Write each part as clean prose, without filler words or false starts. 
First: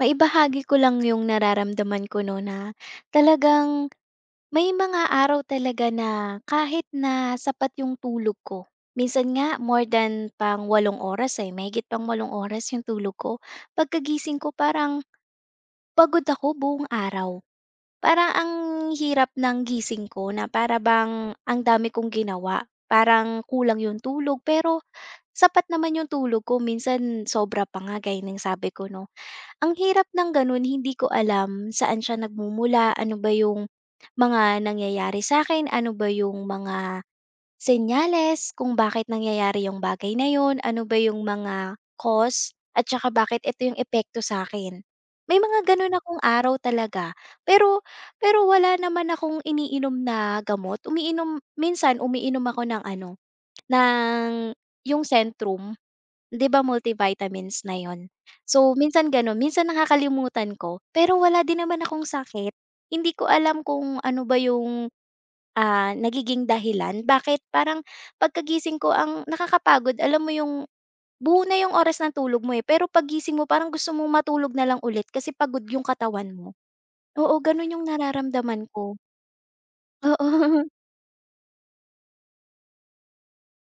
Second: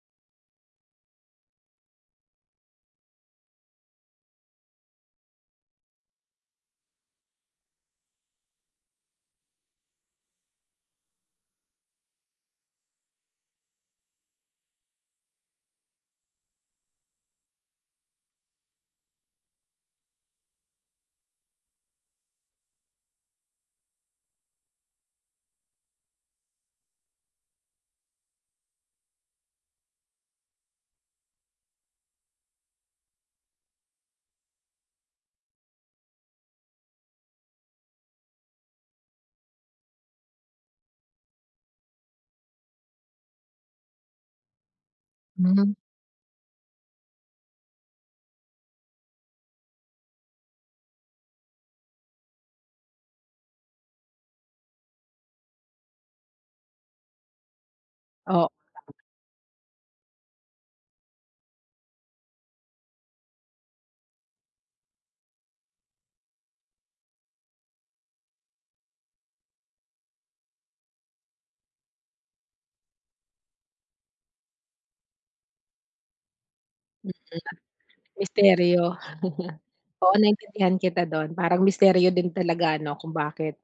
Maibahagi ko lang yung nararamdaman ko 'no, na talagang may mga araw talaga na kahit na sapat yung tulog ko, minsan nga more than pang walong oras, ay mahigit pang walong oras yung tulog ko. Pagkagising ko parang pagod ako buong araw. Parang ang hirap ng gising ko na para bang ang dami kong ginawa, parang kulang yung tulog pero sapat naman yung tulog ko minsan sobra pa nga gaya ng sabi ko 'no. Ang hirap ng gano'n, hindi ko alam saan siya nagmumula, ano ba yung mga nangyayari sa akin ano ba yung mga senyales kung bakit nangyayari yung bagay na yun, ano ba yung mga cause at saka bakit ito yung epekto sa akin. May mga Hmm. gano'n akong araw talaga, pero pero wala naman akong iniinom na gamot, umiinom minsan umiinom ako ng ano, ng yung Centrum. 'Di ba multivitamins na 'yun. Oo, So, minsan gano'n, minsan nakakalimutan ko, pero wala din naman akong sakit. Hindi ko alam kung ano ba yung, nagiging dahilan bakit parang pagkagising ko ang nakakapagod alam mo yung buo na yung oras ng tulog mo, eh, pero paggising mo parang gusto mong matulog na lang ulit kasi pagod yung katawan mo. Oo, gano'n yung nararamdaman misteryo. ko. Oo, Oo. naintindihan kita do'n. Parang misteryo din talaga ano kung bakit,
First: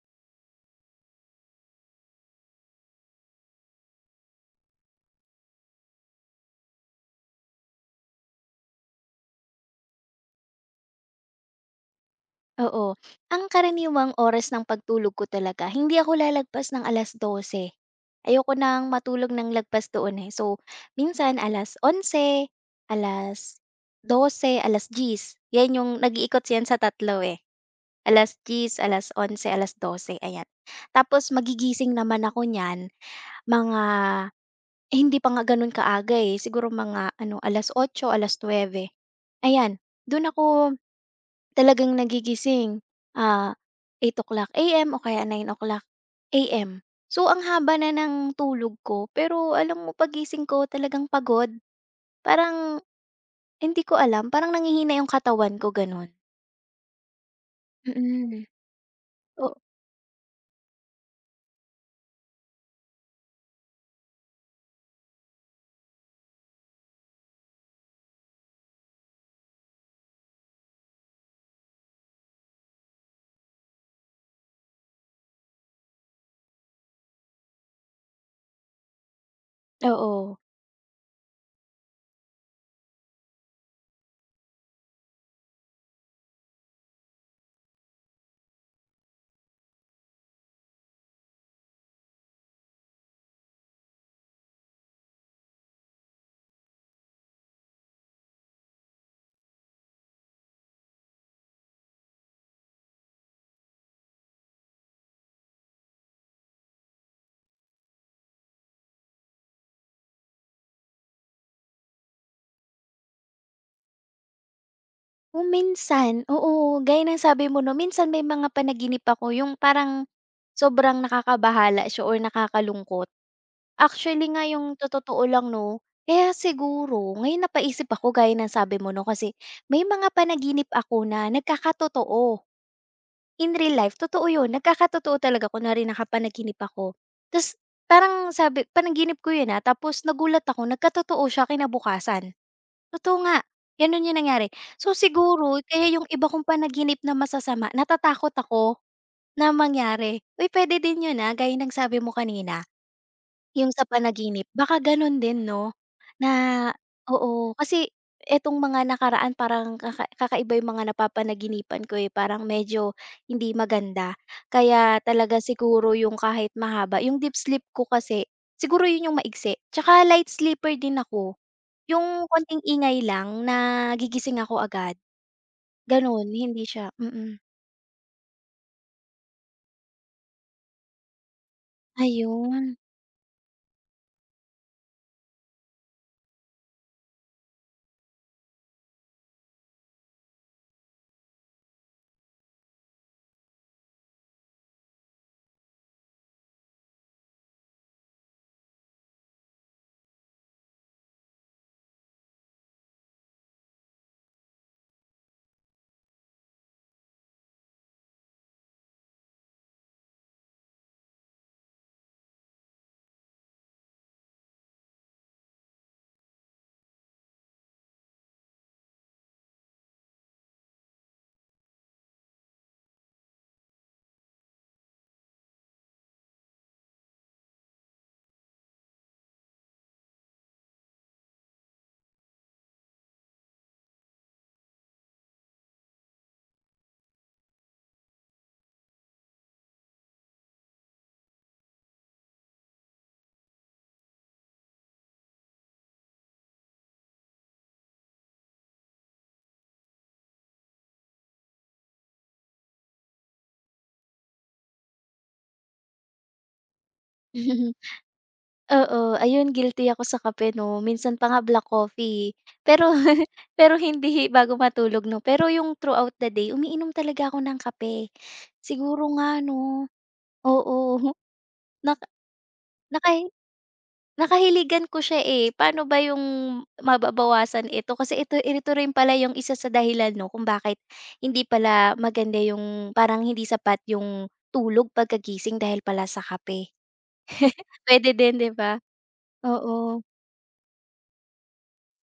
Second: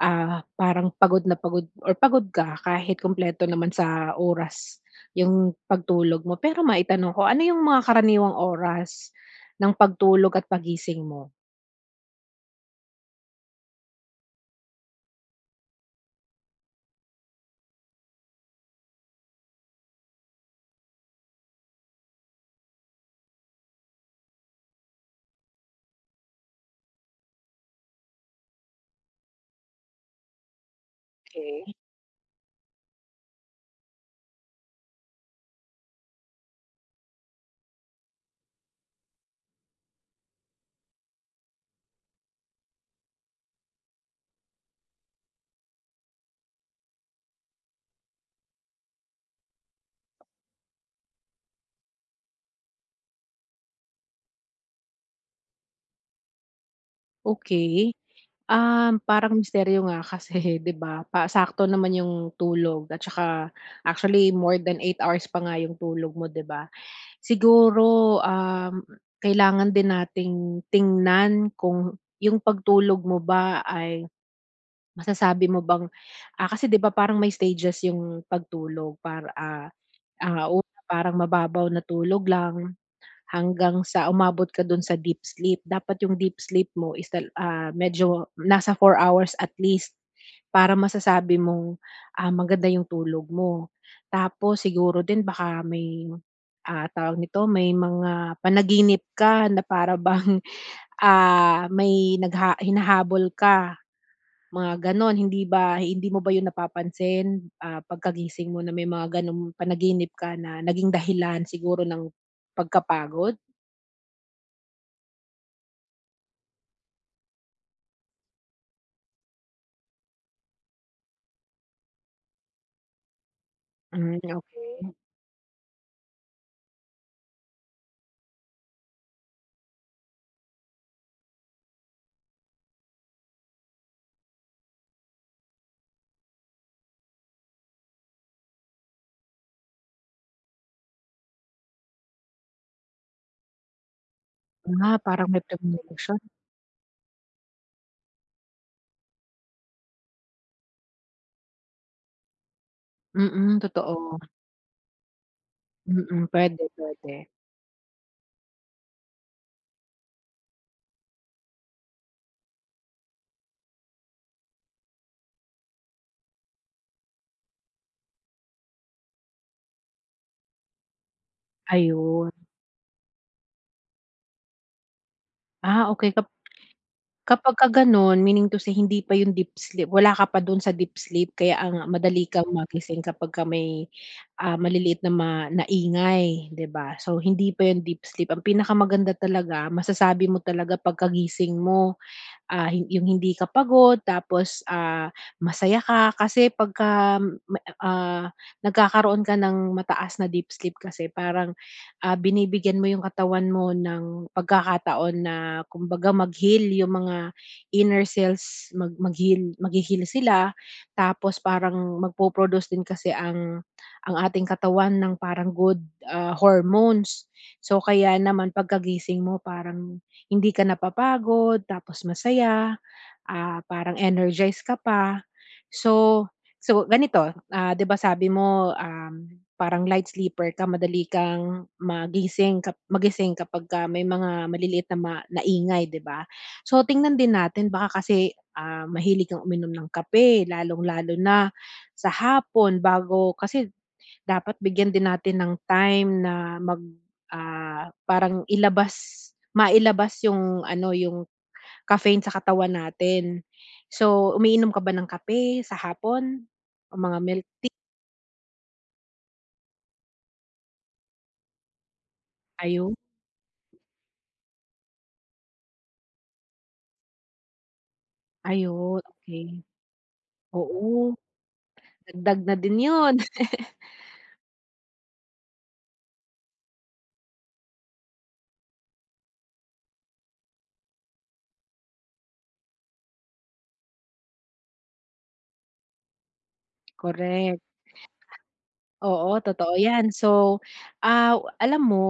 parang pagod na pagod or pagod ka kahit kumpleto naman sa oras yung pagtulog mo. Pero maitanong ko, ano yung mga karaniwang oras ng pagtulog at pagising mo? Oo. Ang karaniwang oras ng pagtulog ko talaga, hindi ako lalagpas ng alas dose. Ayoko nang matulog ng lagpas doon, eh. So, minsan alas alas onse, alas dose, alas 10:00. 'Yan yung nag-iikot yan sa tatlo eh. 10:00, 11:00, 12:00, ayan. Tapos Okay, magigising naman ako niyan mga, eh, hindi pa nga gano'n kaaga, eh. Siguro mga ano, 8:00, 9:00. Ayan, do'n ako talagang nagigising, ah, 8:00 AM o kaya 9:00 AM. So, ang haba na ng tulog ko pero alam mo paggising ko talagang pagod. Parang hindi ko alam, parang nanghihina yung katawan ko gano'n. okay. Mm. Parang O misteryo nga kasi, 'di ba, pa sakto naman yung tulog at saka actually more than 8 hours pa nga yung tulog mo, 'di ba? Siguro, kailangan din nating tingnan kung yung pagtulog mo ba ay masasabi mo bang, kasi 'di ba parang may stages yung pagtulog para, oo. Una parang mababaw na tulog lang hanggang sa umabot ka dun sa deep sleep. Dapat yung deep sleep mo is medyo nasa 4 hours at least para masasabi mong, maganda yung tulog mo. Tapos siguro din baka may, tawag nito, may mga panaginip ka na para bang, may hinahabol ka, mga gano'n. Hindi mo ba yun napapansin, pagkagising mo na may mga gano'ng panaginip ka na naging dahilan siguro ng pagkapagod? Kung minsan, oo. Gaya ng sabi mo 'no, minsan may mga panaginip ako yung parang sobrang nakakabahala siya or nakakalungkot. Hmm, Actually nga yung okey. totoo lang 'no, kaya siguro ngayon napaisip ako gaya ng sabi mo 'no, kasi may mga panaginip ako na nagkakatotoo. In real life, totoo yun, nagkakatotoo talaga ko na rin nakapanaginip ako. Tapos parang sabi panaginip ko yun, ah, tapos nagulat ako nagkatotoo siya kinabukasan. Totoo nga, gano'n yung nangyari. So Ah, parang may siguro kaya yung premonition. iba kong panaginip na masasama natatakot ako na mangyari. Uy, puwede din yun, ah, gaya ng sabi mo kanina, Mm, yung sa totoo. panaginip baka gano'n din 'no, Mm, na puwede, puwede. oo, kasi etong mga nakaraan parang kakaiba yung mga napapanaginipan ko, eh, parang medyo hindi maganda. Kaya talaga siguro yung kahit mahaba yung deep sleep ko kasi siguro yun yung maiksi, 'tsaka light sleeper din ako. Yung Ayun. konting ingay lang na gigising ako agad, Ah, okey, gano'n hindi siya kapagka gano'n, meaning to say hindi pa 'yung deep sleep, wala ka pa do'n sa deep sleep kaya ang madali kang Ayun. magising kapagka may, maliliit na ma na ingay, 'di ba? So, hindi pa 'yun deep sleep. Ang pinakamaganda talaga masasabi mo talaga pagkagising mo, ah, hin yung hindi ka pagod tapos, masaya ka kasi ma ah, nagkakaroon ka ng mataas na deep sleep kasi parang, binibigyan mo yung katawan mo ng pagkakataon na kumbaga mag-heal yung mga inner cells, maghi-heal sila tapos parang magpo-produce din kasi ang ating katawan ng parang good, hormones. So, kaya naman pagkagising mo parang hindi ka napapagod tapos masaya, parang energized ka pa. So so ganito, 'di ba sabi mo, parang light sleeper ka, madali kang magising magising kapagka may mga maliliit na ma na 'di ba? So tingnan din natin baka kasi, mahilig kang uminom ng kape lalong-lalo na sa hapon bago kasi dapat bigyan din natin ng time na parang mailabas yung ano, yung caffeine sa katawan natin. So, umiinom ka ba ng kape sa hapon? O mga milk? Oo, ayun guilty ako sa kape 'no, minsan pa nga black coffee. Pero Ayu pero hindi bago matulog 'no, pero yung throughout the day umiinom talaga ako ng kape. Ayun, Siguro nga okey. 'no, oo, Oo, naka dagdag na din naka yun. Nakahiligan ko siya, eh. Paano ba yung mababawasan ito? Kasi ito ito rin pala yung isa sa dahilan 'no kung bakit hindi pala maganda yung parang hindi sapat yung tulog pagkagising dahil pala sa kape. Correct. Puwede din, 'di ba? Oo, totoo Oo. yan. So, alam mo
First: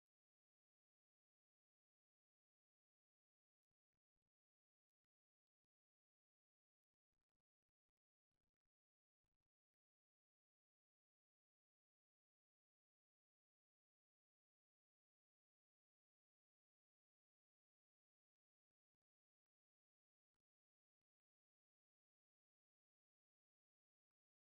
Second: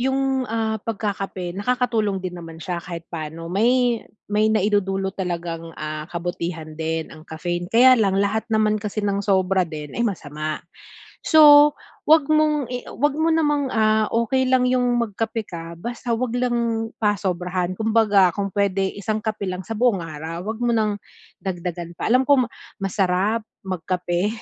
yung, pagkakape nakakatulong din naman siya kahit paano. May naidudulot talagang, kabutihan din ang caffeine. Kaya lang lahat naman kasi ng sobra din ay masama. So, 'wag mong i 'wag mo namang, okay lang yung magkape ka basta 'wag lang pasobrahan. Kumbaga kung pwede isang kape lang sa buong araw, 'wag mo nang dagdagan pa. Alam ko masarap magkape.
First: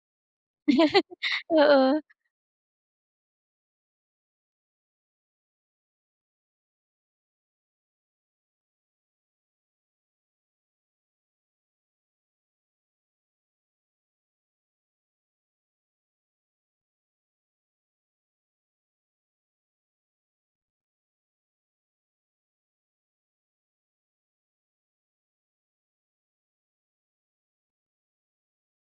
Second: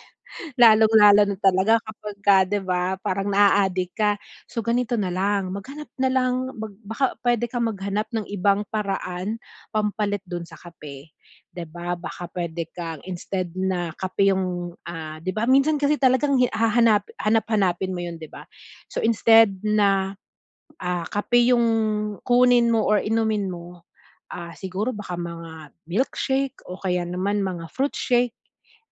Lalong-lalo na talaga Oo. kapagka 'di ba, parang naa-addict ka. So, ganito na lang, maghanap na lang baka puwede kang maghanap ng ibang paraan pampalit do'n sa kape, 'di ba? Baka puwede kang instead na kape yung, 'di ba minsan kasi talagang hi hahanap hanap-hanapin mo 'yun, 'di ba? So, instead na, kape yung kunin mo or inumin mo, siguro baka mga milkshake o kaya naman mga fruit shake,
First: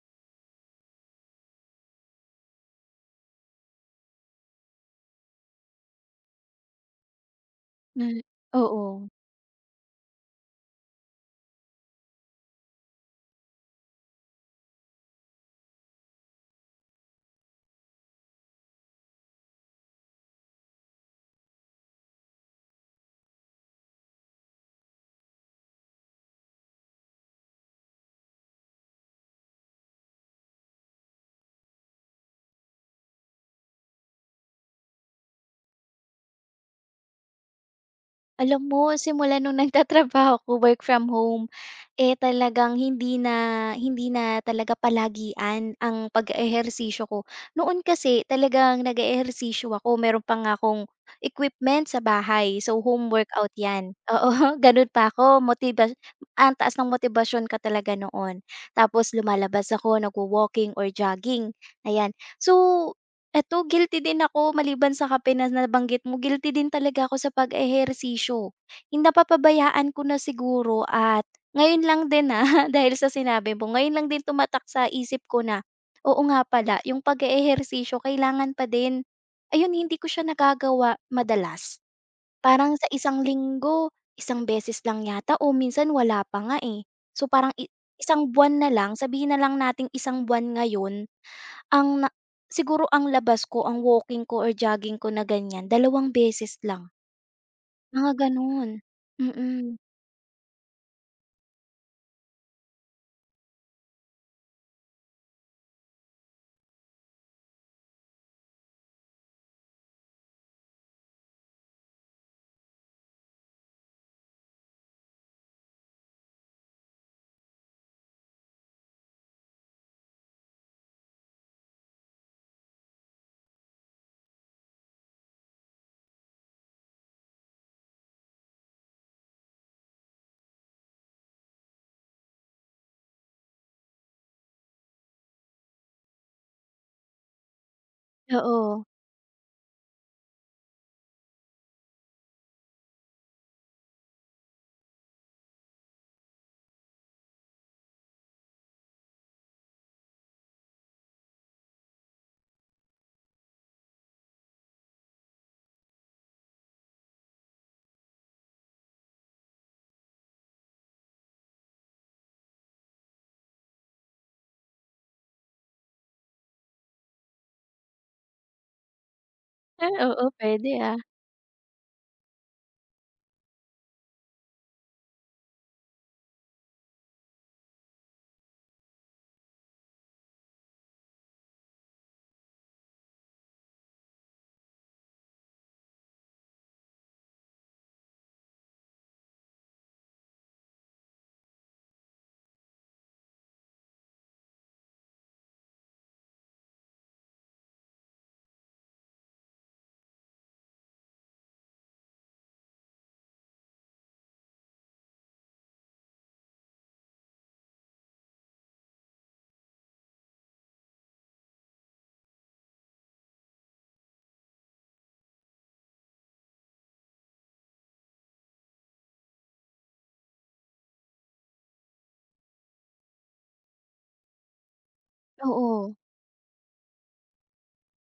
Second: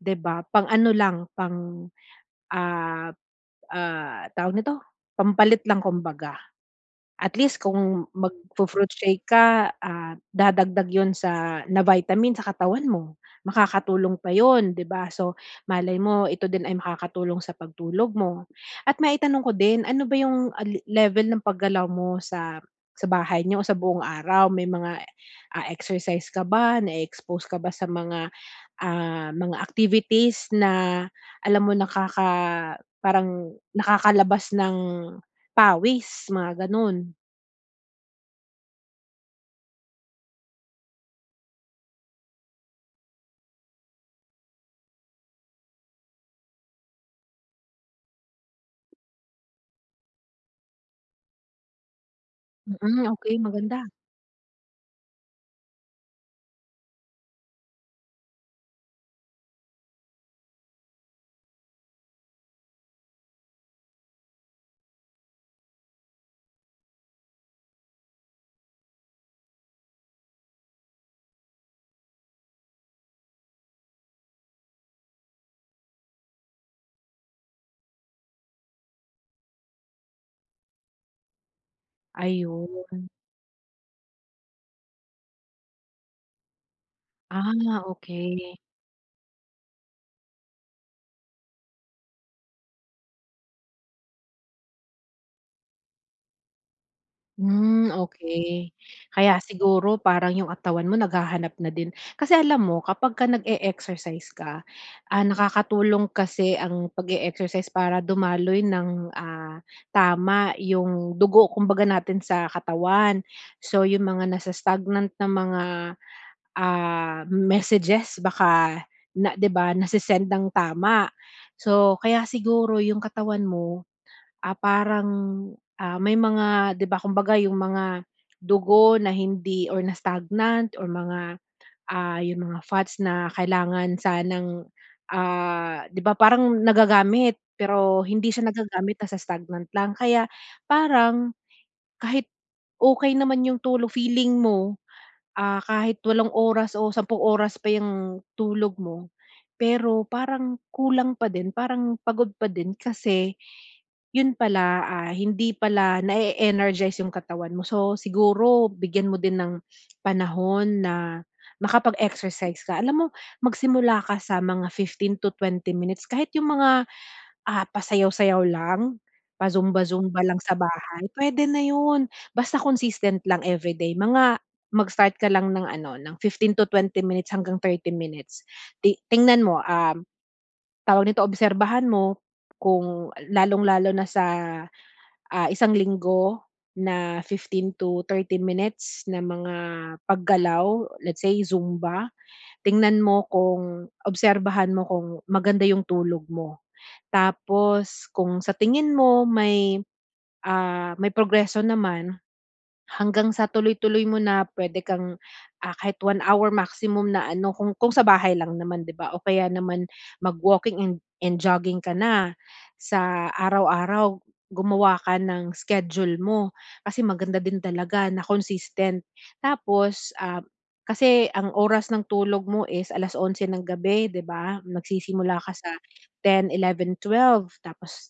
'di ba? Pang-ano lang, Ah, tawag nito, pampalit lang kumbaga. At least kung Hmm, magfu-fruit oo. shake ka, dadagdag 'yun sa na vitamin sa katawan mo. Makakatulong pa 'yun, 'di ba? So, malay mo ito din ay makakatulong sa pagtulog mo. At maitanong ko din, ano ba 'yung, ah, le level ng paggalaw mo sa bahay niyo o sa buong araw? May mga, exercise ka ba? Na expose ka ba sa mga activities na alam mo parang nakakalabas ng pawis, mga gano'n. Alam mo simula nung nagtatrabaho ako work from home, eh, talagang hindi na talaga palagian ang pag-eehersisyo ko. Noon kasi talagang nag-eehersisyo ako meron pa nga akong equipment sa bahay, so Mm, home okey, workout maganda, 'yan. Oo, gano'n pa ako ang taas ng motibasyon ka talaga noon. Tapos lumalabas ako nagwo-walking or jogging, ayan. So eto guilty din ako maliban sa kape na nabanggit mo, guilty din talaga ako sa pag-ehersisyo. Yung napapabayaan ko na siguro at ngayon lang din, ah, dahil sa sinabi mo, ngayon lang din tumatak sa isip ko na, oo nga pala yung pag ehersisyo kailangan pa din. Ayun hindi ko siya nagagawa madalas. Parang sa ayun. isang linggo, isang beses lang yata o minsan wala pa nga, eh. So, parang i Ah, isang okey. buwan na lang, sabihin na lang nating isang buwan ngayon ang na siguro ang labas ko, ang walking ko or jogging ko na ganyan, dalawang beses lang, Hmm, mga gano'n. okey. Kaya Mm, siguro parang yung katawan mo naghahanap na din. Kasi alam mo kapagka nag-e-exercise ka, nakakatulong kasi ang pag-e-exercise para dumaloy ng, tama yung dugo kumbaga natin sa katawan. So yung mga nasa stagnant na mga, messages baka na 'di ba nase-send ng tama. So kaya siguro yung katawan mo, parang, may mga 'di ba kumbaga yung mga dugo na hindi or na stagnant or mga, yung mga fats na kailangan sanang, 'di ba parang nagagamit pero hindi siya oo. nagagamit, nasa stagnant lang. Kaya parang kahit okey naman yung tulog feeling mo, kahit 8 hours o 10 hours pa yung tulog mo, pero parang kulang pa din, parang pagod pa din kasi yun pala, hindi pala na energize yung katawan mo. So, siguro bigyan mo din ng panahon na makapag-exercise ka. Alam mo, magsimula ka sa mga 15 to 20 minutes kahit yung mga, pasayaw-sayaw lang, Ah, pa-zumba-zumba oo, lang sa puwede, ah. bahay, pwede na yun. Basta consistent lang everyday. Mag-start ka lang ng ano, ng 15 to 20 minutes hanggang 30 minutes. Tingnan mo, tawag nito, obserbahan mo kung lalong-lalo na sa isang linggo na 15 to 30 minutes na mga paggalaw, let's say Zumba. Tingnan mo kung obserbahan mo kung maganda yung tulog mo. Tapos kung sa tingin mo may progreso naman. Hanggang sa tuloy-tuloy mo na pwede kang, kahit 1 hour maximum na ano kung sa bahay lang naman 'di ba o kaya naman mag-walking and jogging ka na. Sa araw-araw gumawa ka ng schedule mo kasi maganda din talaga na consistent. Tapos, kasi ang oras ng tulog mo is 11:00 ng gabi, 'di ba? Nagsisimula ka sa Oo. 10:00, 11:00, 12:00 tapos,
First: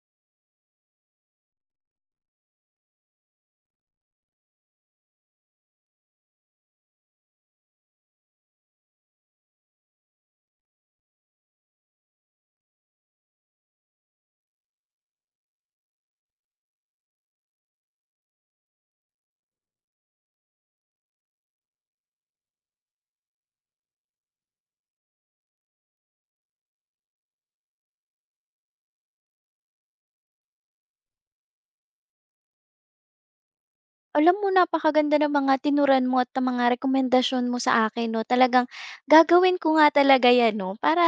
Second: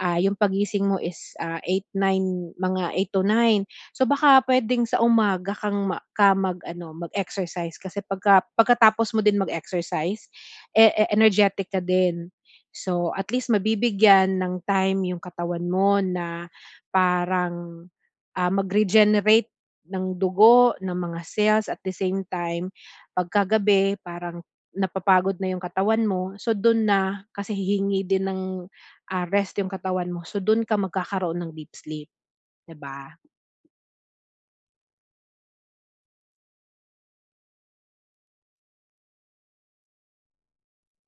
yung pagising mo is, 8:00, 9:00 mga 8:00 to 9:00. So baka puwedeng sa umaga kang mag-exercise kasi pagkatapos mo din mag-exercise, e e energetic ka din. So at least mabibigyan ng time yung katawan mo na parang, mag-regenerate ng dugo, ng mga cells at the same time pagkagabi parang napapagod na yung katawan mo. So dun na kasi hihingi din ng, rest yung katawan mo. So dun ka magkakaroon ng deep sleep, 'di ba? Alam mo napakaganda ng mga tinuran mo at ng mga rekomendasyon mo sa akin 'no, talagang gagawin ko nga talaga 'yan 'no, para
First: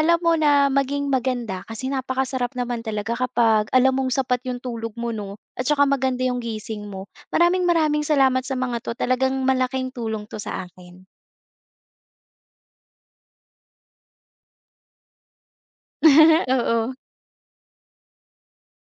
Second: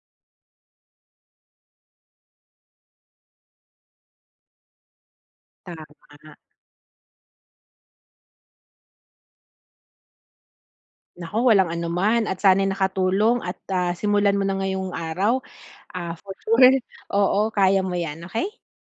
alam mo na maging maganda kasi napakasarap naman talaga kapag alam mong sapat yung tulog mo 'no, at saka maganda Tama. yung gising mo. Maraming maraming salamat sa mga 'to, talagang malaking tulong 'to sa akin. Naku, walang anuman at sana'y nakatulong at, simulan mo na ngayong araw. Ah, for sure. Oo. Oo, kaya mo 'yan, okey?